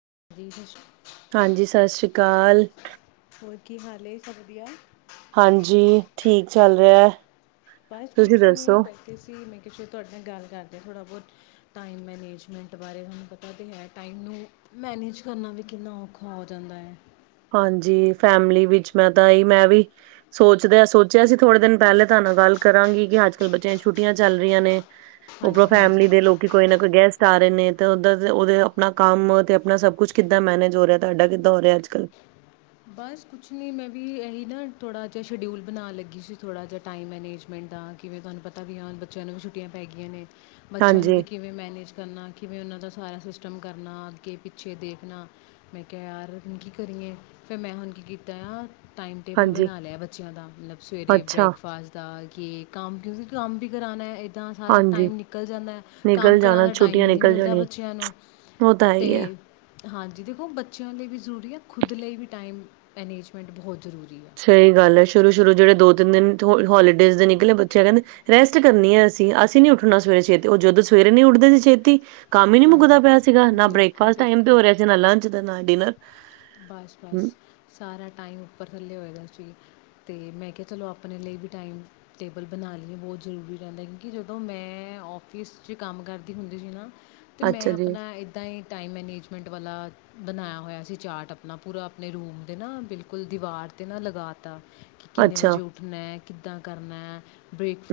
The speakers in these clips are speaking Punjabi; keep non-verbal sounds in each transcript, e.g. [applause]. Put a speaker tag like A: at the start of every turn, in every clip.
A: [unintelligible]
B: ਹਾਂਜੀ ਸਤਿ ਸ਼੍ਰੀ ਅਕਾਲ।
A: ਹੋਰ ਕੀ ਹਾਲ ਸਭ ਵਧੀਆ?
B: ਹਾਂਜੀ ਠੀਕ ਚੱਲ ਰਿਹਾ ਹੈ।
A: ਬਸ
B: ਤੁਸੀਂ
A: ਕੁਛ ਨੀ
B: ਦੱਸੋ
A: ਬੈਠੇ ਸੀ ਮੈਂ ਕਿਂ ਤੁਹਾਡੇ ਨਾਲ ਗੱਲ ਕਰਦੇ ਹਾਂ ਥੋੜਾ ਬਹੁਤ ਟਾਈਮ ਮੈਨੇਜਮੈਂਟ ਬਾਰੇ ਤੁਹਾਨੂੰ ਪਤਾ ਤਾਂ ਹੈ ਟਾਈਮ ਨੂੰ ਮੈਨੇਜ ਕਰਨਾ ਵੀ ਕਿੰਨਾ ਔਖਾ ਹੋ ਜਾਂਦਾ ਹੈ।
B: ਹਾਂਜੀ ਫੈਮਿਲੀ ਵਿੱਚ ਮੈਂ ਤਾਂ ਇਹ ਮੈਂ ਵੀ, ਸੋਚਦਾ ਸੋਚਿਆ ਸੀ ਥੋੜੇ ਦਿਨ ਪਹਿਲੇ ਤੁ ਤੁਹਾਡੇ ਨਾਲ ਗੱਲ ਕਰਾਂਗੀ ਕਿ ਅੱਜਕੱਲ ਬੱਚਿਆਂ ਛੁੱਟੀਆਂ ਚੱਲ ਰਹੀਆਂ ਨੇ, ਉਪਰੋਂ
A: ਹਾਂਜੀ
B: ਫੈਮਿਲੀ
A: ਹਾਂਜੀ
B: ਦੇ ਲੋਕੀ ਕੋਈ ਨਾ ਕੋਈ ਗੈਸਟ ਸਾਰੇ ਨੇ ਤੇ ਉਧਰ ਦੇ ਉਹਦੇ ਆਪਣਾ ਕੰਮ ਤੇ ਆਪਣਾ ਸਭ ਕੁਛ ਕਿੱਦਾਂ ਮੈਨੇਜ ਹੋ ਰਿਹਾ ਤੁਹਾਡਾ ਕਿੱਦਾਂ ਹੋ ਰਿਹਾ ਅੱਜਕੱਲ੍ਹ?
A: ਬਸ ਕੁਛ ਨਹੀਂ ਮੈਂ ਵੀ ਇਹੀ ਨਾ ਥੋੜ੍ਹਾ ਜਿਹਾ ਸ਼ਡਿਊਲ ਬਣਾਉਣ ਲੱਗੀ ਸੀ ਥੋੜ੍ਹਾ ਜਿਹਾ ਟਾਈਮ ਮੈਨੇਜਮੈਂਟ। ਦਾ ਕਿਵੇਂ ਤੁਹਾਨੂੰ ਪਤਾ ਵੀ ਆ ਬੱਚਿਆਂ ਨੂੰ ਵੀ ਛੁੱਟੀਆਂ ਪੈ ਗਈਆਂ ਨੇ। ਬੱਚਿਆਂ ਨੂੰ ਵੀ
B: ਹਾਂਜੀ
A: ਕਿਵੇਂ ਮੈਨੇਜ ਕਰਨਾ ਕਿਵੇਂ ਉਹਨਾਂ ਦਾ ਸਾਰਾ ਸਿਸਟਮ ਕਰਨਾ ਅੱਗੇ-ਪਿੱਛੇ ਦੇਖਣਾ ਮੈਂ ਕਿਹਾ ਯਾਰ ਹੁਣ ਕੀ ਕਰੀਏ। ਫਿਰ ਮੈਂ ਹੁਣ ਕੀ ਕੀਤਾ ਆ ਟਾਈਮ ਟੇਬਲ
B: ਹਾਂਜੀ
A: ਬਣਾ ਲਿਆ ਬੱਚਿਆਂ ਦਾ ਮਤਲਬ ਸਵੇਰੇ
B: ਅੱਛਾ
A: ਬ੍ਰੇਕਫਾਸਟ ਦਾ। ਕਿ ਕੰਮ ਕਿਉਂਕਿ ਕੰਮ ਵੀ ਕਰਾਣਾ ਹੈ। ਇੱਦਾਂ ਸਾਰਾ
B: ਹਾਂਜੀ
A: ਟਾਈਮ ਨਿਕਲ ਜਾਂਦਾ ਐ
B: ਨਿਕਲ
A: ਕੰਮ ਕਰਾਉਣ
B: ਜਾਣਾ
A: ਦਾ ਟਾਈਮ
B: ਛੁੱਟੀਆਂ
A: ਹੀ ਨਹੀਂ
B: ਨਿਕਲ
A: ਮਿਲਦਾ
B: ਜਾਣੀਆਂ
A: ਬੱਚਿਆਂ ਨੂੰ।
B: ਉਹ ਤਾਂ ਹੈ ਈ ਐ।
A: ਅਤੇ ਹਾਂਜੀ ਦੇਖੋ ਬੱਚਿਆਂ ਲਈ ਵੀ ਜ਼ਰੂਰੀ ਆ ਖੁਦ ਲਈ ਵੀ ਟਾਈਮ ਮੈਨੇਜਮੈਂਟ ਬਹੁਤ ਜ਼ਰੂਰੀ ਆ।
B: ਸਹੀ ਗੱਲ ਹੈ ਸ਼ੁਰੂ-ਸ਼ੁਰੂ ਜਿਹੜੇ ਦੋ ਤਿੰਨ ਦਿਨ ਤੋਂ ਹੋਲੀਡੇਜ਼ ਦੇ ਨਿਕਲੇ ਬੱਚੇ ਕਹਿੰਦੇ ਰੈਸਟ ਕਰਨੀ ਹੈ ਅਸੀਂ ਅਸੀਂ ਨੀ ਉੱਠਣਾ ਸਵੇਰੇ ਛੇਤੀ ਉਹ ਜਦੋਂ ਸਵੇ ਸਵੇਰੇ ਨੀ ਉੱਠਦੇ ਛੇਤੀ। ਕੰਮ ਹੀ ਨਹੀਂ ਮੁੱਕਦਾ ਪਿਆ ਸੀਗਾ
A: ਹਾਂਜੀ
B: ਨਾ
A: ਬਿਲਕੁਲ
B: ਬ੍ਰੇਕਫਾਸਟ ਟਾਈਮ ਤੇ ਹੋ ਰਿਹਾ ਸੀ ਨਾ ਲੰਚ ਤੇ ਨਾ ਡਿਨਰ।
A: ਬਸ-ਬਸ ਸਾਰਾ ਟਾਈਮ ਉਪਰ ਥੱਲੇ ਹੋਏ ਦਾ ਸੀ। ਤੇ ਮੈਂ ਕਿਹਾ ਚਲੋ ਆਪਣੇ ਲਈ ਵੀ ਟਾਈਮ ਟੇਬਲ ਬਣਾ ਲਈਏ ਬਹੁਤ ਜ਼ਰੂਰੀ ਰਹਿੰਦਾ ਕਿ ਜਦੋਂ ਮੈਂ ਮੈਂ ਔਫਿਸ 'ਚ ਕੰਮ ਕਰਦੀ ਹੁੰਦੀ ਸੀ ਨਾ। ਤੇ
B: ਅੱਛਾ
A: ਮੈਂ
B: ਜੀ
A: ਆਪਣਾ ਏਦਾਂ ਹੀ ਟਾਇਮ ਮੈਨੇਜ਼ਮੈਂਟ ਵਾਲਾ ਬਣਾਇਆ ਹੋਇਆ ਸੀ। ਚਾਟ ਆਪਣਾ ਪੂਰਾ ਆਪਣੇ ਰੂਮ 'ਤੇ ਨਾ ਬਿਲਕੁਲ ਦੀਵਾਰ 'ਤੇ ਨਾ ਲਗਾ ਤਾ। ਕਿ ਕਿੰਨੇ
B: ਅੱਛਾ
A: ਵਜੇ ਉੱਠਣਾ, ਕਿੱਦਾਂ ਕਰਨਾ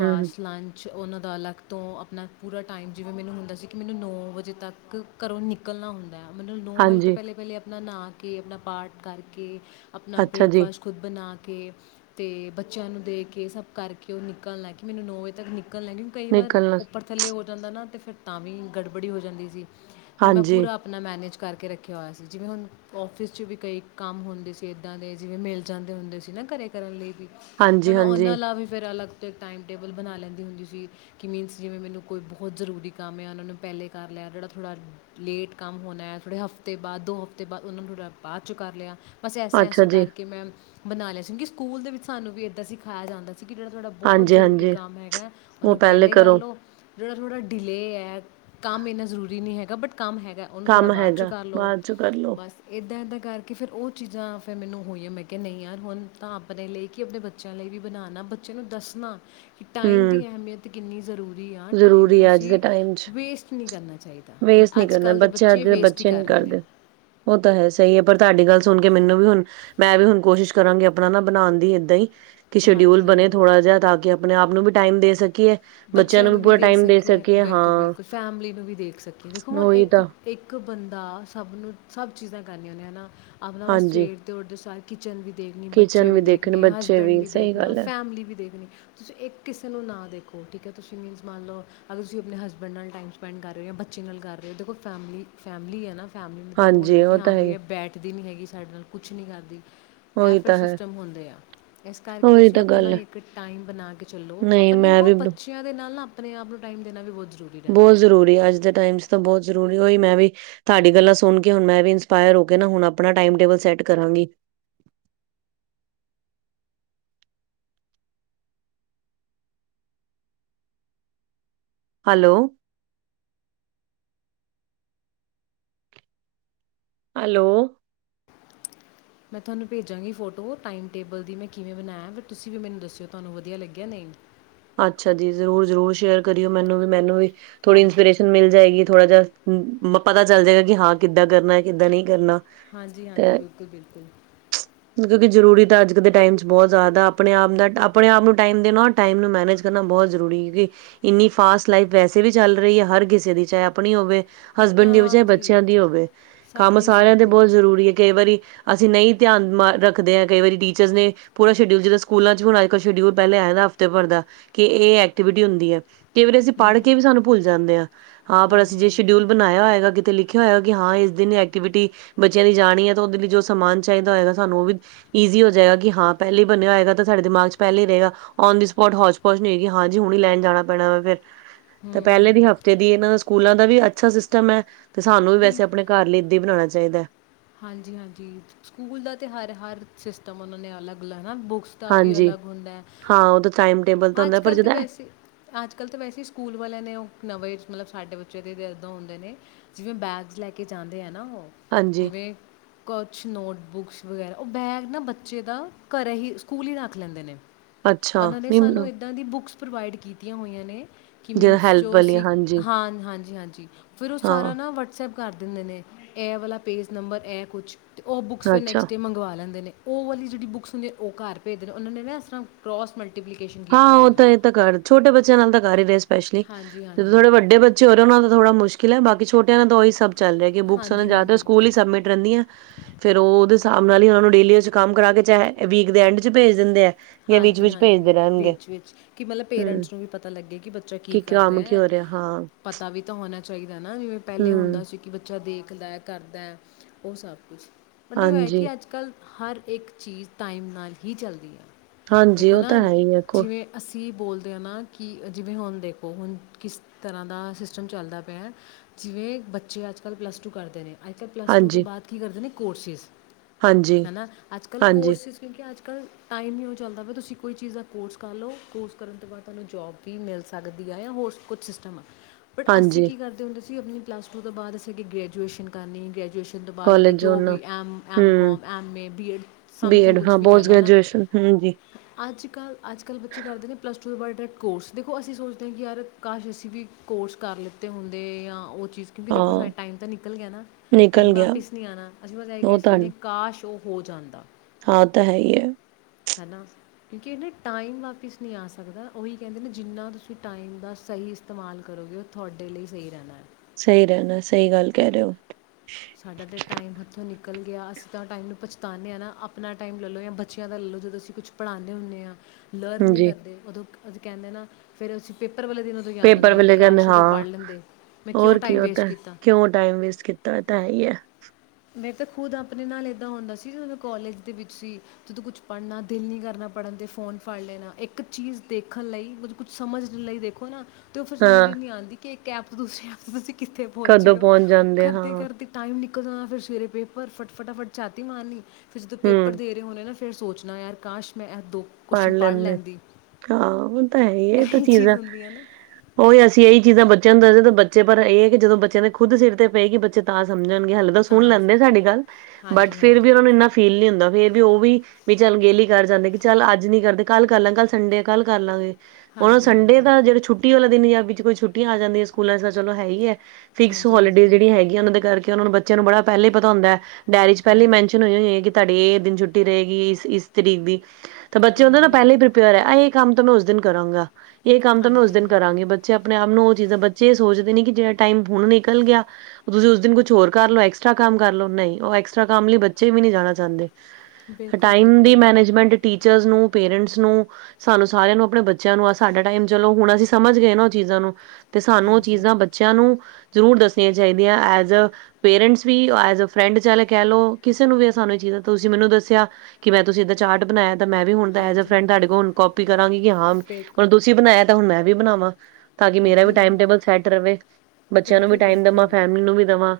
B: ਹਮ
A: ਲੰਚ। ਅਤੇ ਉਹਨਾਂ ਦਾ ਅਲੱਗ ਤੋਂ ਆਪਣਾ ਪੂਰਾ ਟਾਈਮ ਜਿਵੇਂ ਮੈਨੂੰ ਹੁੰਦਾ ਸੀ ਕਿ ਮੈਨੂੰ ਨੌ ਵਜੇ ਤੱਕ ਘਰੋਂ ਨਿਕਲਣਾ ਹੁੰਦਾ ਮਤਲਬ ਨੌ ਵਜੇ ਤੋਂ
B: ਹਾਂਜੀ
A: ਪਹਿਲੇ-ਪਹਿਲੇ ਆਪਣਾ ਨਹਾ ਕੇ ਆਪਣਾ ਪਾਠ ਕਰਕੇ ਆਪਣਾ
B: ਅੱਛਾ ਜੀ
A: ਬ੍ਰੈਕਫਾਸਟ ਖੁਦ ਬਣਾ ਕੇ ਤੇ ਬੱਚਿਆਂ ਨੂੰ ਦੇ ਕੇ ਸਭ ਕਰਕੇ ਉਹ ਨਿਕਲਣਾ ਕਿ ਮੈਨੂੰ ਨੌ ਵਜੇ ਤੱਕ ਨਿਕ ਕੱਲੇ ਨੂੰ ਕਈ ਵਾਰ,
B: ਨਿਕਲਣਾ
A: ਉੱਪਰ ਥੱਲੇ ਹੋ ਜਾਂਦਾ ਨਾ ਤੇ ਫਿਰ ਤਾਂ ਵੀ ਗੜਬੜੀ ਹੋ ਜਾਂਦੀ ਸੀ। ਫਿਰ ਮੈਂ
B: ਹਾਂਜੀ,
A: ਪੂਰਾ ਆਪਣਾ ਮੈਨੇਜ ਕਰਕੇ ਰੱਖਿਆ ਹੋਇਆ ਸੀ। ਜਿਵੇਂ ਹੁਣ ਔਫਿਸ 'ਚ ਵੀ ਕਈ ਕੰਮ ਹੁੰਦੇ ਸੀ ਇੱਦਾਂ ਦੇ ਜਿਵੇਂ ਮਿਲ ਜਾਂਦੇ ਹੁੰਦੇ ਸੀ ਨਾ ਘਰੇ ਕਰਨ ਲਈ ਵੀ। ਫਿਰ
B: ਹਾਂਜੀ,
A: ਮੈਂ
B: ਹਾਂਜੀ
A: ਉਹਨਾਂ ਆਲਾ ਵੀ ਫਿਰ ਅਲੱਗ ਇੱਕ ਟਾਈਮ ਟੇਬਲ ਬਣਾ ਲੈਂਦੀ ਹੁੰਦੀ ਸੀ ਕਿ ਮੀਨਸ ਜਿਵੇਂ ਮੈਨੂੰ ਕੋਈ ਬਹੁਤ ਜ਼ਰੂਰੀ ਕੰਮ ਆ ਉਹਨਾਂ ਨੂੰ ਪਹਿਲੇ ਕਰ ਲਿਆ। ਲਿਆ ਜਿਹੜਾ ਥੋੜਾ ਲੇਟ ਕੰਮ ਹੋਣਾ ਹੈ ਥੋੜੇ ਹਫ਼ਤੇ ਬਾਅਦੋ ਤੇ ਬਾਅ ਉਹਨਾਂ ਨੂੰ ਥੋੜ੍ਹਾ ਬਾਅਦ ਚੋਂ ਕਰ ਲਿਆ ਬਸ ਇਸ ਤਰ੍ਹਾਂ ਇਸ
B: ਅੱਛਾ
A: ਤਰ੍ਹਾਂ
B: ਜੀ
A: ਕਰਕੇ ਮੈਂ ਬਣਾ ਲਿਆ ਸੀ ਕਿਉਂਕਿ ਸਕੂਲ ਦੇ ਵਿੱਚ ਸਾਨੂੰ ਵੀ ਏਦਾਂ ਸਿਖਾਇਆ ਜਾਂਦਾ ਸੀ ਕਿ ਜਿਹੜਾ ਤੁਹਾਡਾ ਬਹੁਤ
B: ਹਾਂਜੀ,
A: ਜ਼ਰੂਰੀ
B: ਹਾਂਜੀ
A: ਕੰਮ ਹੈਗਾ
B: ਉਹ
A: ਉਹਨੂੰ ਪਹਿਲੇ ਕਰ
B: ਕਰੋ
A: ਲਉ। ਜਿਹੜਾ ਥੋੜ੍ਹਾ ਡਿਲੇਅ ਹੈ ਕੰਮ ਇੰਨਾ ਜ਼ਰੂਰੀ ਨਹੀਂ ਹੈਗਾ ਬਟ ਕੰਮ ਹੈਗਾ ਉਹਨੂੰ
B: ਕੰਮ
A: ਥੋੜ੍ਹਾ
B: ਹੈਗਾ ਬਾਅਦ ਚੋਂ ਕਰ ਲੋ
A: ਕਰਕੇ ਫਿਰ ਉਹ ਚੀਜ਼ਾਂ ਫਿਰ ਮੈਨੂੰ ਹੋਈਆਂ ਮੈਂ ਕਿਹਾ ਨਹੀਂ ਯਾਰ ਹੁਣ ਤਾਂ ਆਪਣੇ ਲਈ ਕਿ ਆਪਣੇ ਬੱਚਿਆਂ ਲਈ ਵੀ ਬਣਾਣਾ। ਬੱਚੇ ਨੂੰ ਦੱਸਣਾ। ਕਿ ਟਾਈਮ ਦੀ
B: ਹਮ
A: ਅਹਿਮੀਅਤ ਕਿੰਨੀ ਜ਼ਰੂਰੀ ਆ ਟਾਈਮ
B: ਜ਼ਰੂਰੀ
A: ਨੂੰ
B: ਹੈ ਅੱਜ ਦੇ
A: ਅਸੀਂ
B: ਟਾਈਮ ਚ
A: ਵੇਸਟ ਨਹੀਂ ਕਰਨਾ। ਚਾਹੀਦਾ
B: ਵੇਸਟ
A: ਬਟ
B: ਨਹੀਂ
A: ਅੱਜ
B: ਕਰਨਾ
A: ਕੱਲ੍ਹ ਦੇ
B: ਅੱਜ
A: ਬੱਚੇ ਵੇਸਟ ਈ
B: ਨੀ
A: ਕਰ ਰਹੇ ਨੇ
B: ਕਰਦੇ ਉਹ ਤਾਂ ਹੈ ਸਈ ਐ ਪਰ ਤੁਹਾਡੀ ਗੱਲ ਸੁਣ ਕੇ ਮੈਨੂੰ ਵੀ ਹੁਣ ਮੈਂ ਵੀ ਹੁਣ ਕੋਸ਼ਿਸ਼ ਕਰਾਂਗੀ ਆਪਣਾ ਨਾ ਬਣਾਉਣ ਦੀ ਏਦਾਂ ਈ ਕਿ ਸ਼ਡਿਊਲ
A: ਹਾਂਜੀ
B: ਬਣੇ
A: ਹਾਂਜੀ
B: ਥੋੜਾ ਜਾ ਤਾਂ ਕੀ ਆਪਣੇ ਆਪ ਨੂੰ ਵੀ ਟਾਈਮ ਦੇ ਸਕ
A: ਬੱਚਿਆਂ ਨੂੰ ਵੀ ਦੇ ਸਕੇ,
B: ਹਾਂ
A: ਬਿਲਕੁਲ-ਬਿਲਕੁਲ ਫੈਮਿਲੀ ਨੂੰ ਵੀ ਦੇਖ ਸਕੇ। ਕਿ ਦੇਖੋ ਹੁਣ
B: ਉਹੀ
A: ਇੱਕ
B: ਤਾਂ
A: ਇੱਕ ਬੰਦਾ ਸਭ ਨੂੰ ਸਭ ਚੀਜ਼ਾਂ ਕਰਨੀਆਂ ਹੁੰਦੀ ਆ ਨਾ। ਆਪਣਾ ਬਸ
B: ਹਾਂਜੀ
A: ਸਵੇਰ ਦੇ ਉੱਠਦੇ ਸਾਰ ਕਿਚਨ ਵੀ ਦੇਖਣੀ, ਬੱਚੇ
B: ਕਿਚਨ
A: ਵੀ
B: ਦੇਖਣ
A: ਦੇਖਣੇ,
B: ਬੱਚੇ
A: ਹਸਬੈਂਡ ਵੀ
B: ਸਹੀ
A: ਦੇਖਣਾ,
B: ਗੱਲ ਹੈ
A: ਫੈਮਿਲੀ ਵੀ ਦੇਖਣੀ ਤੁਸੀਂ ਇੱਕ ਕਿਸੇ ਨੂੰ ਨਾ ਦੇਖੋ। ਠੀਕ ਐ, ਤੁਸੀਂ ਮੀਨਸ ਮੰਨ ਲਓ ਅਗਰ ਤੁਸੀਂ ਆਪਣੇ ਹਸਬੈਂਡ ਨਾਲ ਟਾਈਮ ਸਪੈਂਡ ਕਰ ਰਿਓ ਜਾਂ ਬੱਚੇ ਨਾਲ ਕਰ ਰਹੇ ਹੋ ਦੇਖੋ ਫੈਮਿਲੀ ਫੈਮਲੀ ਐ ਨਾ ਫੈਮਿਲੀ ਨੇ ਤੇ
B: ਹਾਂਜੀ
A: ਬੋਲਣਾ ਕਿ
B: ਉਹ
A: ਹਾਂ
B: ਤਾਂ ਹੈ
A: ਬਈ
B: ਹੀ
A: ਇਹ ਬੈਠਦੀ ਨੀ ਹੈਗੀ ਸਾਡੇ ਨਾਲ ਕੁੱਛ ਨੀ ਕਰਦੀ। ਇਹ
B: ਉਹੀ
A: ਫਿਰ
B: ਤਾਂ ਹੈ
A: ਸਿਸਟਮ ਹੁੰਦੇ ਆ ਇਸ ਕਰਕੇ
B: ਉਹੀ
A: ਤੁਸੀਂ
B: ਤਾਂ
A: ਆਪਣਾ
B: ਗੱਲ ਹੈ
A: ਇੱਕ ਟਾਈਮ ਬਣਾ ਕੇ ਚੱਲੋ
B: ਨਹੀਂ
A: ਆਪਣੇ
B: ਮੈਂ
A: ਉਹ
B: ਵੀ ਬ
A: ਬੱਚਿਆਂ ਦੇ ਨਾਲ ਨਾ ਆਪਣੇ ਆਪ ਨੂੰ ਟਾਈਮ ਦੇਣਾ ਵੀ ਬਹੁਤ ਜ਼ਰੂਰੀ ਰਹਿੰਦਾ
B: ਬਹੁਤ ਜ਼ਰੂਰੀ ਅੱਜ ਦੇ ਟਾਈਮ ਚ ਤਾਂ ਬਹੁਤ ਜ਼ਰੂਰੀ ਮੈਂ ਵੀ ਤੁਹਾਡੀ ਗੱਲਾਂ ਸੁਣ ਕੇ ਹੁਣ ਮੈਂ ਵੀ ਇੰਸਪਾਇਰ ਹੋ ਕੇ ਨਾ ਹੁਣ ਆਪਣਾ ਟਾਈਮ ਟੇਬਲ ਸੈਟ ਕਰਾਂਗੀ। [inaudible] ਹੈਲੋ। ਹੈਲੋ।
A: ਮੈਂ ਤੁਹਾਨੂੰ ਭੇਜਾਂਗੀ ਫੋਟੋ ਟਾਈਮ ਟੇਬਲ ਦੀ ਮੈਂ ਕਿਵੇਂ ਬਣਾਇਆ ਫਿਰ ਤੁਸੀਂ ਵੀ ਮੈਨੂੰ ਦੱਸਿਓ ਤੁਹਾਨੂੰ ਵਧੀਆ ਲੱਗਿਆ ਨਹੀਂ।
B: ਅੱਛਾ ਜੀ, ਜ਼ਰੂਰ ਜ਼ਰੂਰ ਸ਼ੇਅਰ ਕਰਿਓ ਮੈਨੂੰ ਵੀ ਮੈਨੂੰ ਵੀ ਥੋੜ੍ਹੀ
A: ਹਾਂਜੀ
B: ਇੰਸਪੀਰੇਸ਼ਨ ਮਿਲ ਜਾਏਗੀ। ਥੋੜ੍ਹਾ ਜਾ ਪਤਾ ਚੱਲ ਜੇਗਾ ਕਿ ਹਾਂ ਕਿੱਦਾਂ ਕਰਨਾ ਕਿੱਦਾਂ ਨਹੀਂ ਕਰਨਾ। ਤੇ
A: ਹਾਂਜੀ-ਹਾਂਜੀ, ਬਿਲਕੁਲ-ਬਿਲਕੁਲ।
B: ਕਿਉਂਕਿ ਜਰੂਰੀ ਤਾਂ ਅੱਜ ਕੱਲ ਦੇ ਟਾਈਮ ਚ ਬਹੁਤ ਜ਼ਿਆਦਾ ਆਪਣੇ ਆਪ ਆਪਣੇ ਆਪ ਨੂੰ ਟਾਈਮ ਦੇਣਾ ਔਰ ਟਾਈਮ ਨੂੰ ਕਰਨਾ ਬਹੁਤ ਜ਼ਰੂਰੀ ਕਿਉਕਿ ਇੰਨੀ ਫਾਸਟ ਲਾਈਫ ਵੈਸੇ ਵੀ ਚੱਲ ਰਹੀ ਆ ਹਰ ਕਿਸੇ ਦੀ ਚਾਹੇ ਆਪਣੀ ਹੋਵੇ।
A: ਕ-
B: ਹਸਬੈਂਡ ਦੀ ਹੋਵੇ, ਚਾਹੇ
A: ਹਾਂਜੀ
B: ਬੱਚਿਆਂ ਦੀ ਹੋਵੇ,
A: ਸਭ
B: ਕੰਮ
A: ਦੀ ਸਭ
B: ਸਾਰਿਆਂ ਦੇ
A: ਦੀ
B: ਬਹੁਤ ਜ਼ਰੂਰੀ ਐ ਕਈ ਵਾਰੀ ਅਸੀਂ ਨਹੀਂ ਧਿਆਨ ਮ ਰੱਖਦੇ ਆ ਕਈ ਵਾਰੀ ਟੀਚਰਸ ਨੇ ਪੂਰਾ ਸ਼ਡਿਊਲ ਜਿੱਦਾਂ ਸਕੂਲਾਂ ਚ ਹੁਣ ਅੱਜ ਕੱਲ੍ਹ ਸ਼ਡਿਲ ਪਹਿਲੇ ਆ ਜਾਂਦਾ। ਹਫ਼ਤੇ ਭਰ ਦਾ ਕਿ ਇਹ ਐਕਟੀਵਿਟੀ ਹੁੰਦੀ ਆ। ਕਈ ਵਾਰੀ ਅਸੀਂ ਪੜ੍ਹ
A: ਹੂੰ
B: ਕੇ ਵੀ ਸਾਨੂੰ ਭੁੱਲ ਜਾਣੇ ਆ ਹਾਂ ਪਰ ਅਸੀਂ ਜੇ
A: ਹਾਂਜੀ
B: ਸ਼ਡਿਊਲ ਬਣਾਇਆ ਹੋਏਗਾ ਕਿਤੇ ਲਿਖ ਖਿਆ ਹੋਏਗਾ ਕਿ ਹਾਂ ਇਸ ਦਿਨ ਐਕਟੀਵਿਟੀ ਬੱਚਿਆਂ ਦੀ ਜਾਣੀ ਐ ਤਾਂ ਉਹਦੇ ਲਈ ਜੋ ਸਮਾਨ ਚਾਹੀਦਾ ਹੋਏਗਾ ਸਾਨੂੰ ਉਹ ਵੀ ਹੋਜੇਗਾ। ਕਿ ਹਾਂ ਪਹਿਲੇ ਹੀ ਬਣਿਆ ਹੋਏਗਾ ਤਾਂ ਸਾਡੇ ਦਿਮਾਗ ਚ ਪਹਿਲੇ ਹੀ ਰਹੇਗਾ ਓਨ ਦੀ ਸਪੋਰਟ। ਕੁੱਛ ਨੀ ਕੀ ਹਾਂਜੀ ਹੁਣੀ ਲੈਣ ਜਾਣਾ ਪੈਣਾ ਫੇਰ ਤੇ ਪਹਿਲੇ ਦੀ ਹ ਜਦੀ ਇਹਨਾਂ ਦਾ ਸਕੂਲਾਂ ਦਾ ਵੀ ਅੱਛਾ ਸਿਸਟਮ ਐ ਤੇ ਸਾਨੂੰ ਵੀ ਵੈਸੇ ਆਪਣੇ ਘਰ ਲਈ ਏਦਾਂ ਹੀ ਬਣਾਣਾ ਚਾਹੀਦਾ।
A: ਹਾਂਜੀ-ਹਾਂਜੀ, ਸਕੂਲ ਦਾ ਤੇ ਹਰ ਹਰ ਸਿਸਟਮ ਉਹਨਾ ਨੇ ਅਲੱਗ-ਅਲੱਗ ਬੁੱਕਸ ਦਾ ਵੀ
B: ਹਾਂਜੀ
A: ਅਲੱਗ ਹੁੰਦਾ।
B: ਹਾਂ ਉਹਦਾ ਟਾਈਮ ਟੇਬਲ ਤਾਂ
A: ਅੱਜ
B: ਹੁੰਦਾ ਪਰ
A: ਕੱਲ੍ਹ ਤੇ
B: ਜਦੋਂ
A: ਵੈਸੇ ਅੱਜ ਕੱਲ ਤਾਂ ਵੈਸੇ ਈ ਸਕੂਲ ਵਾਲਿਆਂ ਨੇ ਉਹ ਨਵੇਂ ਮਤਲਬ ਸਾਡੇ ਬੱਚੇ ਦੇ ਇਦਾਂ ਹੁੰਦੇ ਨੇ ਜਿਵੇਂ ਬੈਗਜ਼ ਲੈ ਕੇ ਜਾਂਦੇ ਐ। ਨਾ ਉਹ
B: ਹਾਂਜੀ
A: ਜਿਵੇਂ ਕੁਛ ਨੋਟ ਬੁੱਕਸ ਵਗੈਰਾ ਉਹ ਬੈਗ ਨਾ ਬੱਚੇ ਦਾ ਘਰ ਹੀ ਸਕੂਲ ਹੀ ਰੱਖ ਲੈਂਦੇ ਨੇ।
B: ਅੱਛਾ
A: ਉਹਨਾਂ ਨੇ
B: ਨਹੀਂ।
A: ਸਾਨੂੰ ਇੱਦਾਂ ਦੀ ਬੁੱਕਸ ਪ੍ਰੋਵਾਈਡ ਕੀਤੀਆਂ ਹੋਈਆਂ ਨੇ ਕਿ
B: ਜਿਹੜਾ
A: ਮੀਨਸ
B: ਹੈਲਪ
A: ਜੋ
B: ਵਾਲੀ ਆ,
A: ਅਸੀਂ
B: ਹਾਂਜੀ
A: ਹਾਂ ਹਾਂਜੀ-ਹਾਂਜੀ। ਜੀ, ਫਿਰ ਉਹ ਸਾਰਾ
B: ਹਾਂ
A: ਨਾ ਵਟਸਐਪ ਕਰ ਦਿੰਦੇ ਨੇ ਇਹ ਵਾਲਾ ਪੇਜ ਨੰਬਰ ਇਹ ਕੁੱਛ ਤੇ ਉਹ ਬੁੱਕਸ ਫਿਰ
B: ਅੱਛਾ
A: ਨੈਕਸਟ ਡੇ ਮੰਗਵਾ ਲੈਂਦੇ ਨੇ। ਉਹ ਵਾਲੀ ਜਿਹੜੀ ਬੁੱਕਸ ਹੁੰਦੀ ਉਹ ਘਰ ਭੇਜਦੇ ਨੇ ਉਹਨਾਂ ਨੇ ਨਾ ਇਸ ਤਰ੍ਹਾਂ ਕਰੋਸ ਮਲਟ
B: ਹਾਂ, ਉਹ ਤਾਂ ਇਹ ਤਾਂ ਕਰ ਛੋਟੇ ਬੱਚਿਆਂ ਨਾਲ ਤਾਂ ਕਰ ਹੀ [unintelligible] ਸਪੈਸ਼ਲੀ
A: ਹਾਂਜੀ,
B: ਜਦੋਂ
A: ਹਾਂਜੀ।
B: ਥੋੜੇ ਵੱਡੇ ਬੱਚੇ ਹੋਰੇ ਉਹਨਾਂ ਦਾ ਥੋੜਾ ਮੁਸ਼ਕਿਲ ਐ ਬਾਕੀ ਛੋਟਿਆਂ ਦਾ ਤਾਂ ਉਹੀ ਸਭ ਚੱਲ ਰਿਹਾ ਕਿ ਬੁੱਕਸ
A: ਹਾਂਜੀ,
B: ਜ਼ਿਆਦਾ
A: ਹਾਂਜੀ।
B: ਸਕੂਲ ਹੀ ਸਬਮਿਟ ਰਹਿੰਦੀ ਆ ਫੇਰ ਉਹਦੇ ਹਿਸਾਬ ਨਾਲ ਹੀ ਉਹ ਨੂੰ ਡੇਲੀ ਵਿੱਚ ਕੰਮ ਕਰਾ ਕੇ ਚਾਹੇ ਵੀਕ ਦੇ ਐਂਡ ਚ ਭੇਜ ਦਿੰਦੇ ਹੈ।
A: ਹਾਂਜੀ ਹਾਂਜੀ। ਵਿੱਚ ਵਿਚ ਕਿ ਮਤਲਬ
B: ਹਮ
A: ਪੇਰੈਂਟਸ ਨੂੰ ਵੀ ਪਤਾ ਲੱਗੇ ਕਿ ਬੱਚਾ ਕੀ ਕਰ
B: ਕੰਮ
A: ਰਿਹਾ
B: ਕੀ
A: ਹੈ
B: ਹੋ ਹਾਂ
A: ਪਤਾ ਵੀ ਤਾਂ ਹੋਣਾ ਚਾਹੀਦਾ ਨਾ ਜਿਵੇਂ ਪਹਿਲੇ
B: ਹਮ
A: ਹੁੰਦਾ ਸੀ ਕਿ ਬੱਚਾ ਦੇਖਦਾ ਕਰਦਾ ਉਹ ਸਭ ਕੁਛ ਮਤਲਬ ਹੈ
B: ਹਾਂਜੀ
A: ਕਿ ਅੱਜ ਕੱਲ੍ਹ ਹਰ ਇੱਕ ਚੀਜ਼ ਟਾਈਮ ਨਾਲ ਹੀ ਚੱਲਦੀ ਹੈ।
B: ਹਾਂਜੀ ਉਹ ਤਾਂ ਹੈ ਹੀ ਹੈ ਕੋ
A: ਤੁਸੀਂ ਬੋਲਦੇ ਹੋ ਨਾ ਕਿ ਜਵੇਂ ਹ ਦੇਖੋ ਹ ਕਿਸ ਤਰ੍ਹਾਂ ਦਾ ਸਿਸਟਮ ਚੱਲਦਾ ਪਿਆ। ਜਿਵੇਂ ਬੱਚੇ ਅੱਜ ਕੱਲ੍ਹ ਪਲੱਸ ਟੂ ਕਰਦੇ ਨੇ। ਅੱਜ ਕੱਲ ਪਲੱਸ ਟੂ ਤੋਂ
B: ਹਾਂਜੀ
A: ਬਾਅਦ ਕੀ ਕਰਦੇ ਨੇ ਕੋਰਸਿਸ
B: ਹਾਂਜੀ
A: ਹਨ ਅੱਜ ਕੱਲ
B: ਹਾਂਜੀ
A: ਕੋਰਸਿਿਸ ਕਿਉਂਕਿ ਅੱਜ ਟ ਚੱਲਦਾ ਵ ਤੁਸੀਂ ਕੋਈ ਚੀਜ਼ ਦਾ ਕੋਰਸ ਕਰ ਲਓ ਕੋਰਸ ਕਰਨ ਤੋਂ ਬਾਅਦ ਤੁਹਾਨੂੰ ਜੋਬ ਵੀ ਮਿਲ ਸਕਦੀ ਹੈ ਜਾਂ ਹੋਰ ਕੁਛ ਬਟ ਅਸੀ
B: ਹਾਂਜੀ
A: ਕੀ ਕਰਦੇ ਹੁੰਦੇ ਸੀ ਅਪਣੀ ਪਲਸ ਟੂ ਤੌ ਬਾਅਦ ਅਸੀ ਗਰੈਜੂਏਸ਼ਨ ਕਰਨੀ ਗਰੈਜੂਏਸ਼ਨ ਕਰਨੀ ਉਹਦੇ ਬਾਅਦ ਅ
B: ਕਾਲਜ
A: ਜੋ
B: ਉਹਨਾਂ
A: ਵੀ M M
B: hmm
A: com M A BEd something
B: BEd
A: ਕੁਛ
B: ਹਾਂ
A: ਵੀ ਕਹਿ
B: ਪੋਸਟ
A: ਲਓ ਹੈ ਨਾ।
B: ਗ੍ਰੈਜੂਏਸ਼ਨ ਹਾਂਜੀ
A: ਅੱਜ ਕੱਲ੍ਹ ਅੱਜ ਕੱਲ੍ਹ ਬੱਚੇ ਕਰਦੇ ਨੇ ਪਲੱਸ ਟੂ ਉਸ ਬਅ ਡਰੈਕਟ ਕੋਰਸ ਦੇਖੋ ਅਸੀਂ ਸੋਚਦੇ ਹਾਂ ਕਿ ਯਾਰ ਕਛ ਅਸੀਂ ਵੀ ਕੋਰਸ ਕਰ ਲਿੱਤੇ ਹੁੰਦੇ ਜਾਂ ਉਹ
B: ਹਾਂ
A: ਟਾਇਮ ਤਾ ਨਿਕਲ ਗਿਆ ਨਾ
B: ਨਿਕਲ
A: ਟਾਇਮ
B: ਗਿਆ
A: ਵਾਪਸ ਤਾ ਨਹੀ ਨਹੀ
B: ਉਹ ਤਾਂ
A: ਆਣਾ ਕਾਸ਼ ਉਹ ਹੋ ਜਾਂਦਾ।
B: ਹਾਂ ਤਾਂ ਹੈ।
A: ਹਨਾ ਕਿਉਂਕਿ ਇਹਨੇ ਟਾਈਮ ਵਾਪਿਸ ਨਹੀਂ ਆ ਸਕਦਾ ਉਹੀ ਕਹਿੰਦੇ ਜਿੰਨਾ ਤੁਸੀਂ ਟਾਈਮ ਦਾ ਸਹੀ ਇਸਤੇਮਾਲ ਕਰੋਗੇ ਉਹ ਤੁਹਾਡੇ ਲਈ ਸਹੀ ਰਹਿੰਦਾ।
B: ਸਹੀ ਰਹਿਣਾ ਸਹੀ ਗੱਲ ਕਹਿ ਰਹੇ ਹੋ।
A: ਸਾਡਾ ਤੇ ਟਾਈਮ ਹੱਥੋਂ ਨਿਕਲ ਨਿਕਲ ਗਿਆ ਅਸੀਂ ਤਾਂ ਟਾਈਮ ਨੂੰ ਪਛਤਾਨੇ ਆ ਨਾ ਆਪਣਾ ਟਾਈਮ ਲੈ ਲਓ ਜਾਂ ਬੱਚਿਆਂ ਦਾ ਲੈ ਲਓ ਜਦੋਂ ਅਸੀਂ ਕੁਛ ਪੜ੍ਹਾਂਦੇ ਹੁੰਦੇ ਆ। ਲਰਨ ਨਹੀਂ
B: ਹਾਂਜੀ
A: ਕਰਦੇ ਉਦੋਂ ਕਹਿੰਦੇ ਨਾ ਫਿਰ ਉਸ ਪੇਪ ਉੱਪਰ ਵਾਲੇ ਦਿਨ ਉਦੋਂ ਯਾਦ
B: ਪੇਪਰ
A: ਆਉਂਦਾ ਯਾਰ
B: ਵੇਲੇ ਕਹਿੰਦੇ
A: ਕਾਸ਼ ਉਦੋਂ
B: ਹਾਂ
A: ਪੜ੍ਹ ਲੈਂਦੇ ਮੈਂ ਕਿਉਂ
B: ਹੋਰ
A: ਟਾਈਮ ਵੇਸਟ ਕੀਤਾ।
B: ਪਤਾ ਹੀ ਹੈ।
A: ਮੈਂ ਤਾਂ ਖੁਦ ਆਪਣੇ ਨਾਲ ਇਏਦਾਂ ਹੁੰਦਾ ਸੀ ਜਦੋਂ ਮੈਂ ਕੋਲੇਜ ਦੇ ਵਿੱਚ ਸੀ ਜਦੋਂ ਕੁਛ ਪੜ੍ਹਨਾ ਦਿਲ ਨਹੀਂ ਕਰਨਾ ਪੜ੍ਹ ਬ ਫੋਨ ਫੜ ਲੈਣਾ ਇੱਕ ਚੀਜ਼ ਦੇਖਣ ਲਈ ਮਤਲਬ ਕੁਛ ਸਮਝ ਲਈ ਦੇਖੋ ਨਾ। ਤੇ ਉਹ ਫਿਰ ਸਮਝ
B: ਹਾਂ
A: ਇਨੀ ਆਉਂਦੀ ਕਿ ਇੱਕ ਐਪ ਦੂਸਰੇ ਐ ਕਿੱਥੇ ਪਹੁੰਚੇ
B: ਕਦੋਂ
A: ਹੋ
B: ਪਹੁੰਚ ਜਾਂਦੇ
A: ਕਰਦੇ
B: ਹਾਂ,
A: ਕਰਦੇ ਟਾਈਮ ਨਿਕਲ ਜਾਣਾ। ਫਿਰ ਸਵੇਰੇ ਪੇਪਰ ਫਟ ਫਟਾਫਟ ਾਤੀ ਮਾਰਨੀ ਫਰ ਜਦੋਂ ਪੇਪਰ
B: ਹੂੰ,
A: ਦੇ ਰਹੇ ਹੋਣੇ ਨਾ। ਫਿਰ ਸੋਚਣਾ ਯਾਰ ਕਾਸ਼ ਮੈਂ ਐ
B: ਪੜ ਲੈਂਦੇ ਹਾਂ ਉਹ ਤਾਂ ਹੈ ਹੀ ਇਹ ਤਾਂ
A: ਇਹੀ
B: ਚੀਜ਼
A: ਹੁੰਦੀ ਹੈ ਨਾ
B: ਉਹੀ ਅਸੀਂ ਇਹੀ ਚੀਜ਼ਾਂ ਬੱਚਿਆਂ ਨੂੰ ਦੱਸਦੇ ਤਾਂ ਬੱਚੇ ਪਰ ਇਹ ਹੈ ਕਿ ਜਦੋਂ ਬੱਚਿਆਂ ਦੇ ਖੁਦ ਸਿਰ ਤੇ ਪਏਗੀ ਬੱਚੇ ਤਾਂ ਸਮਝ ਸਮ ਜਾਣਗੇ ਹਲੇੇ ਤਾਂ ਸੁਣ ਲੈਂਦੇ ਸਾਡੀ ਗੱਲ ਬਟ
A: ਹਾਂਜੀ
B: ਫੇਰ ਵੀ
A: ਹਾਂਜੀ ਹਾਂਜੀ
B: ਉਹਨਾਂ ਨੂੰ ਇੰਨਾ ਫੀਲ ਨੀ ਹੁੰਦਾ। ਫੇਰ ਵੀ ਉਹ ਵੀ ਚੱਲ ਗਹਲੀ ਕਰ ਜਾਂਦੇ ਕਿ ਚੱਲ ਅੱਜ ਨੀ ਕਰਦੇ ਕੱਲ ਕਰ ਲਾਂ ਕੱਲ ਸੰਡੇ ਕੱਲ ਕਰ ਲਾਂਗੇ। ਹੁਣ
A: ਹਾਂਜੀ
B: ਸੰਡੇ ਦਾ
A: ਹਾਂਜੀ
B: ਜਿਹੜੇ ਛੁੱਟੀ ਵਾਲੇ ਦਿਨਾਬ ਵਿੱਚ ਚ ਕੋਈ ਛੁੱਟੀਆਂ ਆ ਜਾਂਦੀਆਂ ਸਕੂਲਾਂ ਚ ਤਾਂ ਚਲੋ ਹੈ ਹੀ ਹੈ। ਫਿਕਸ ਹੋਲੀਡੇ
A: ਹਾਂਜੀ
B: ਜਿਹੜੀਆਂ ਹੈਗੀੀਆਂ ਉਹਨਾਂ ਦੇ ਕਰਕੇ ਉਹਨਾਂ ਨੂੰ ਬੱਚਿਆਂ ਨੂੰ ਬੜਾ ਪਹਿਲੇ ਪਤਾ ਹੁੰਦਾ ਹੈ। ਡਾਇਅਰੀ 'ਚ ਪਹਿਲੇ
A: ਹਾਂਜੀ
B: ਮੈਨਸ਼ਨ ਹੋਏ ਹੋਈ ਹੈ ਕਿ ਤੁਹਾਡੀ ਇਹ ਦਿਨ ਛੁੱਟੀ ਰਹੇਗੀ ਇਸ ਤਰੀਕ ਦੀ ਤੇ ਬੱਚੇ ਹੁੰਦੇ ਨਾ
A: ਹਾਂਜੀ
B: ਪਹਿਲੇਾਂ ਹੀ ਪ੍ਰੀਪੇਅਰ ਹੈ ਆਹ ਇਹ ਕੰਮ ਤਾਂ ਮੈਂ ਉਸ ਦਿਨ ਕਰਾਂਗਾ। ਇਹ ਕੰਮ ਤਾਂ ਮੈਂ ਉਸ
A: ਹਾਂਜੀ
B: ਦਿਨ
A: ਹਾਂਜੀ
B: ਕਰਾਂਗੀ ਬੱਚੇ ਆਪਣੇ ਆਪ ਨੂੰ ਚੀਾਂ ਬੱਚੇ ਇਹ ਸੋਚਦੇ ਨੇ ਕਿ ਜਿਹੜਾ ਟਾਈਮ ਹੁਣ ਨਿਕਲ ਗਿਆ ਤੁਸੀਂ ਉਸ ਦਿਨ ਕੁਛ ਹੋਰ ਕਰਲੋ ਐਕਸਟਰਾ ਕੰਮ ਕਰਲੋ ਉਹਕਸਮ ਲਈ ਬੱਚੇ ਵੀ ਨਹੀਂ ਜਾਣਾ ਚਾਹੁੰਦੇ
A: ਬਿਲਕੁਲ
B: ਟਮ ਦੀ
A: ਬਿਲਕੁਲ
B: ਮੈਨੇਜਮੈਂਟ ਟੀਚਰਸ ਨੂੰ ਪੇਰੈਂਟਸ ਨੂੰ ਸਾਨੂੰ ਸਾਰਿਆਂ ਨੂੰ ਆਪਣੇ ਬੱਚਿਆਂ ਨੂੰ ਸਾਡਾ ਟਾਈਮ ਚਲੋ ਹੁਣ ਅਸੀਂ ਸਮਝ ਗਏ ਨਾ ਉਹ ਚੀਜ਼ਾਂ ਨੂੰ ਤੇ ਸਾਨੂੰ ਉਹ
A: ਹਾਂਜੀ
B: ਚੀਜ਼ਾਂ ਬੱਚਿਆਂ ਨੂੰ ਜ਼ਰੂਰ ਦੱਸਣੀਆਂ ਚਾਹੀਦੀਆਂ ਐਜ ਆ ਪੇਰੈਂਟਸ ਵੀ ਐਜ ਫਰੈਂਡ ਚਾਹੇ ਕਹਿ ਲਓ ਕਿਸੇ ਨੂੰ ਵੀ ਸਾਨੂੰ ਚੀਜ਼ ਤੁਸੀਂ ਮੈਨੂੰ ਦੱਸਿਆ ਕਿ ਮੈਂ ਤੁਸੀਂ ਇਏਦਾਂ ਚਾਟ ਬਣਾਇਆ। ਮੈਂ ਵੀ ਹੁਣ ਤਾਂ ਐਜ ਆ
A: ਹਾਂਜੀ
B: ਫਰੈਂਡ ਤੁਡੇ
A: ਹਾਂਜੀ
B: ਕੋਲ ਹੁਣ ਕਪੀ ਕਰਾਂਗੀ ਕਿ ਹਾਂ
A: ਬਿਲਕੁਲ
B: ਮਤਲ ਤੁਸੀਂ ਬਣਾਇਆ ਤਾਂ ਹੁਣ ਮੈਂ ਵੀ ਬਣਾਵਾਾਂ। ਤਾਂ ਕਿ ਮੇਰਾ ਵੀ
A: ਉਹੀ ਨਾ
B: ਟਮ ਟੇਬਲ ਸੈਟ ਰਹੇ ਬੱਚਿਆਂ ਨੂੰ ਵੀ
A: ਬਿਲਕੁਲ
B: ਟਾਈਮ ਦੇਵਾਂ
A: ਬਿਲਕੁਲ
B: ਫੈਮਲੀ ਨੂੰ ਵੀ ਦੇਵਾਂ।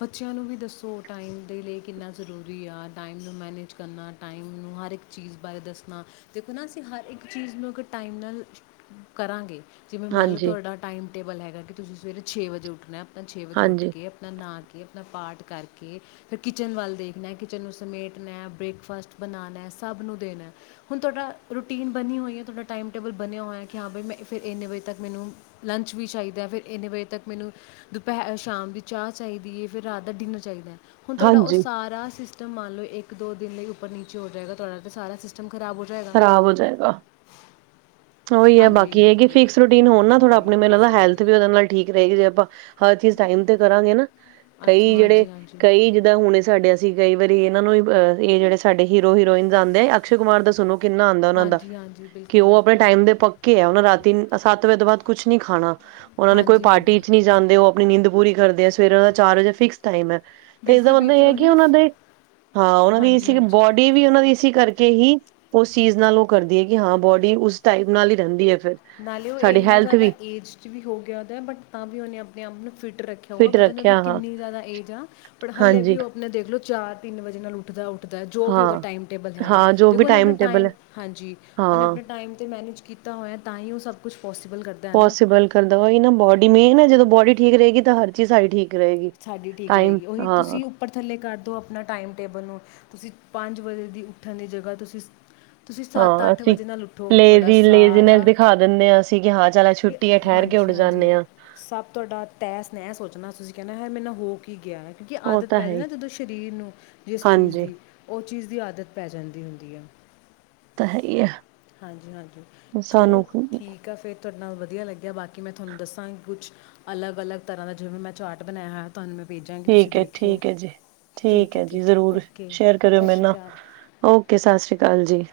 A: ਬੱਚਿਆਂ ਨੂੰ ਵੀ ਦੱਸੋ ਟਾਈਮ ਦੇ ਲਈ ਕਿੰਨਾ ਜ਼ਰੂਰੀ ਆ। ਟਾਈਮ ਨੂੰ ਮੈਨੇਜ ਕਰਨਾ ਟਾਈਮ ਨੂੰ ਹਰ ਇੱਕ ਚੀਜ਼ ਬਾਰੇ ਦੱਸਣਾ ਦੇਖੋ ਨਾ ਅਸੀਂ ਹਰ ਇੱਕ ਚੀਜ਼ ਨੂੰ ਅ ਟ ਟਾਈਮ ਨਾਲ ਕਰਾਂਗੇ। ਵੇਂ ਮੰਨ ਲਓ
B: ਹਾਂਜੀ
A: ਤੁਹਾਡਾ ਟਾਈਮ ਟੇਬਲ ਹੈਗਾ ਕਿ ਤੁਸੀਂ ਸਵੇਰੇ ਛੇ ਵਜੇ ਉੱਠਣਾ ਆਪਣਾ ਛੇ ਵਜੇ ਉੱਠ
B: ਹਾਂਜੀ
A: ਕੇ ਆਪਣਾ ਨ ਆਪਣਾ ਪਾਠ ਕਰਕੇ ਫਿਰ ਕਿਚਨ ਵੱਲ ਦੇਖਣਾ ਕਿਚਨ ਨੂੰ ਸਮੇਟਣਾ ਬ੍ਰੇਕਫਾਸਟ ਬਣਾਉਣਾ। ਸਭ ਨੂੰ ਦੇਣਾ ਹੁਣ ਤੁਹਾਡਾ ਰੂਟੀਨ ਬਣੀ ਹੋਈ ਹੈ ਤੁਹਾਡਾ ਟਾਈਮ ਟੇਬਲ ਬਣਿਆ ਹੋਇਆ ਕਿ ਹਾਂ ਬਾਈ ਮ ਫਿਰ ਇੰਨੇ ਵਜੇ ਤੱਕ ਮੈਨੂੰ ਲੰਚ ਵੀ ਚਾਹੀਦਾ ਫਿਰ ਇੰਨੇ ਵਜੇ ਤੱਕ ਮੈਨੂੰ ਦੁਪਹਿਰ ਸ਼ਾਮ ਦੀ ਚਾਹ ਚਾਹੀਦੀ ਹੈ ਫਿਰ ਰਾਤ ਦਾ ਡਿਨਰ ਚਾਹੀਦਾ ਹੈ। ਹੁਣ ਤੁਹਾਡਾ ਉਹ
B: ਹਾਂਜੀ
A: ਸਾਰਾ ਸਿਸਟਮ ਮੰਨ ਲਓ ਇੱਕ ਦੋ ਦਿਨ ਲਈ ਉੱਪਰ ਨੀਚੇ ਹੋ ਜਾਏਗਾ ਤੁਹਾਡਾ ਤੇ ਸਾਰਾ ਸਿਸਟਮ ਖਰਾਬ ਹੋ ਜਾਏਗਾ
B: ਖ਼ਰਾਬ ਹੋ ਜਾਏਗਾ। ਉਹੀ ਹੈ
A: ਹਾਂਜੀ
B: ਬਾਕੀ ਇਹਗੀ ਫਿਕਸ ਰੂਟੀਨ ਹੋਣ ਨਾ ਥੋੜ੍ਹਾ ਆਪਣੀ ਮੈਨ ਲੱਦਾ ਹੈਲਥ ਵੀ ਉਹਦੇ ਨਾਲ ਠੀਕ ਰਹੇਗੀ ਜੇ ਆਪਾਂ ਹਰ ਚੀਜ਼ ਟਾਈਮ ਤੇ ਕਰਾਂਗੇ ਨਾ
A: ਅੱਛਾ
B: ਕਈ ਜਿਹੜੇ
A: ਹਾਂਜੀ ਹਾਂਜੀ
B: ਕਈ ਜਿੱਦਾਂ ਹੁਣੇ ਸਾਡੇ ਸੀ ਕਈ ਵਾਰੀ ਇਹਨਾਂ ਨੂੰਹ ਇਹ ਜਿਹੜੇ ਸਾਡੇ ਹੀਰੋ ਹੀਰੋਇਨ ਜਾਂਦੇ ਆ ਅਕਸ਼ੇ ਕੁਮਾਰ ਦਾ ਸੁਣੂੰ ਕਿੰਨਾ ਆਉਂਦਾ ਉਹਨਾਂ ਦਾ
A: ਹਾਂਜੀ ਹਾਂਜੀ
B: ਕਿ
A: ਬਿਲਕੁਲ
B: ਉਹ ਆਪਣੇ
A: ਬਿਲਕੁਲ
B: ਟਾਈਮ ਦੇ ਪੱਕੇ ਆ ਉਹਨਾ ਰਾਤੀ ਸੱਤ ਵਜੇ ਤੋਂ ਬਾਅਦ ਕੁੱਛ ਨੀ ਖਾਣਾ। ਉਹਨਾ ਨੂੰ ਕੋਈ
A: ਹਾਂਜੀ
B: ਪਾਰਟੀ
A: ਹਾਂਜੀ
B: ਚ ਨੀ ਜਾਂਦੇ ਉਹ ਆਪਣੀ ਨਿੰਂਦ ਪੂਰੀ ਕਰਦੇ ਆ ਸਵੇਰ ਉਹ ਦਾ ਚਾਰ ਵਜੇ ਫਿਕਸ ਟਾਈਮ ਹੈ। ਤੇ ਇਸਦਾ
A: ਬਿਲਕੁਲ
B: ਮਤਲਬ ਇਹ
A: ਬਿਲਕੁਲ
B: ਹੈ
A: ਉਹੀ
B: ਕਿ
A: ਨਾ
B: ਉਹਨਾਂ ਦੇ ਹਾਂ ਉਹਨਾਂ ਦੀ
A: ਹਾਂਜੀ
B: ਸੀ
A: ਹਾਂਜੀ
B: ਬੋਡੀ ਵੀ ਉਹਨਾਂ ਦੀ ਕਰਕੇ ਹੀ ਉਹ ਚੀਜ਼ ਨਾਲ ਉਹ ਕਰਦੀ ਹੈ ਕਿ ਹਾਂ ਬੋਡੀ ਉਸ ਟਾਈਪ ਨਾਲ ਹੀ ਰਹਿੰਦੀ ਹੈ। ਫਿਰ
A: ਨਾਲੇ ਉਹ
B: ਸਾਡੀ
A: ਇੰਨਾ
B: ਹੈਲਥ
A: ਜ਼ਿਆਦਾ
B: ਵੀ
A: ਏਜ ਚ ਵੀ ਹੋ ਗਿਆ ਉਹਦਾ ਬਟ ਤਾਂ ਵੀ ਉਹਨੇ ਆਪਣੇ ਆਪ ਨੂੰ ਫਿਟ ਰੱਖਿਆ ਹੋ
B: ਫਿਟ
A: ਪਤਾ ਉਹਦੀ
B: ਰੱਖਿਆ ਹਾਂ।
A: ਕਿੰਨੀ ਜ਼ਿਆਦਾ ਏਜ ਆ ਪਰ ਹਾਲੇ
B: ਹਾਂਜੀ,
A: ਵੀ ਉਹ ਆਪਣੇ ਦੇਖਲੋ ਚਾਰ ਤਿੰਨ ਵਜੇ ਨਾਲ ਉੱਠਦਾ। ਜੋ ਵੀ ਉਹਦਾ
B: ਹਾਂ,
A: ਟਾਈਮ ਟੇਬਲ ਹੈਗਾ
B: ਹਾਂ ਜੋ
A: ਦੇਖੋ
B: ਵੀ
A: ਉਹਨੇ ਆਪਣੇ
B: ਟੇਬਲ
A: ਟਾਈਮ
B: ਹੈ
A: ਹਾਂਜੀ ਉਹਨੇ
B: ਹਾਂ।
A: ਆਪਣੇ ਟਾਈਮ ਤੇ ਮੈਨੇਜ ਕੀਤਾ ਹੋਇਆ ਤਾਂ ਹੀ ਉਹ ਸਭ ਕੁਛ
B: ਪੋਸੀਬਲ ਕਰਦਾ ਵਹੀ ਨਾ ਬੋਡੀ ਮੇਨ ਹੈ ਜਦੋਂ ਬੋਡੀ ਠੀਕ ਰਹੇਗੀ ਤਾਂ ਹਰ ਚੀਜ਼ ਆਈ ਠੀਕ। ਰਹੇਗੀ।
A: ਸਾਡੀ ਠੀਕ
B: ਟਾਈਮ
A: ਰਹੇਗੀ ਉਹੀ
B: ਹਾਂ,
A: ਤੁਸੀਂ ਉੱਪਰ ਥੱਲੇ ਕਰਦਓ ਆਪਣਾ ਟਾਈਮ ਟੇਬਲ ਨੂੰ ਤੁਸੀਂ ਪੰਜ ਵਜੇ ਦੀ ਉੱਠਣ ਦੀ ਜਗ੍ਹਾ ਤੁਸੀਂ ਤੁਸੀਂ
B: ਹਾਂ ਅਸੀਂ
A: ਵਜੇ ਨਾਲ ਉੱਠੋ
B: ਲਜ਼
A: ਤੁਹਾਡਾ
B: ਲੇਜ਼ੀਨੈਸ
A: ਸਾਰਾ
B: ਦਿਖਾ ਦਿੰਦੇ ਹਾਂ ਅਸੀਂ ਕਿ ਹਾਂ ਚੱਲ
A: ਕਿ
B: ਛੁੱਟੀ ਆ ਠਹਿਰ ਕਿਉਂ
A: ਹਾਂਜੀ
B: ਜੁੱੜ
A: ਹਾਂਜੀ
B: ਜਾਂਦੇ ਹਾਂ।
A: ਸਭ ਤੁਹਾਡਾ ਤੈਅ ਸ ਨਹਿ ਸੋਚਣਾ ਤੁਸੀਂ ਕਹਿੰਦੇ ਹੈ ਮੇਰੇ ਨਾਲ ਹੋ ਕੇ ਹੀ ਗਿਆ ਹੈ ਕਿਉਂਕਿ
B: ਉਹ
A: ਆਦਤ
B: ਤਾਂ ਹੈ
A: ਪੈਦੀ
B: ਹੀ
A: ਨਾ ਜਦੋਂ ਸਰੀਰ ਨੂੰ ਜਿਸ ਚੀਜ਼
B: ਹਾਂਜੀ
A: ਦੀ ਉਹ ਚੀਜ਼ ਦੀ ਆਦਤ ਪੈ ਜਾਂਦੀ ਹੁੰਦੀ ਹੈ।
B: ਤਾਂ
A: ਹਾਂਜੀ ਹਾਂਜੀ ਚਲੋ
B: ਸਾਨੂੰ
A: ਠੀਕ ਆ ਫੇਰ ਤੁਹਾਡੇ ਨਾਲ ਵਧੀਆ ਲੱਗਿਆ ਬਾਕੀ ਕਿ ਮੈਂ ਤੁਹਾਨੂੰ ਦੱਸਾਂਗੀ ਕੁੱਛਲਗ ਅਲੱਗ ਤਰ੍ਹਾਂ ਦਾ ਜਿਵੇਂ ਮੈਂ ਚਾਰਟ ਬਣਾਇਆ ਹੋਇਆ ਤੁਹਾਨੂੰ ਮ
B: ਠੀਕ ਹੈ ਠੀਕ ਹੈ ਜੀ। ਠੀਕ ਹੈ ਜੀ ਜ਼ਰੂਰ ਸ਼ੇਅਰ ਕਰਿਓ ਮੇਰੇ ਨਾ ਓਕੇ ਸਤਿ ਸ੍ਰੀ ਅਕਾਲ ਜੀ।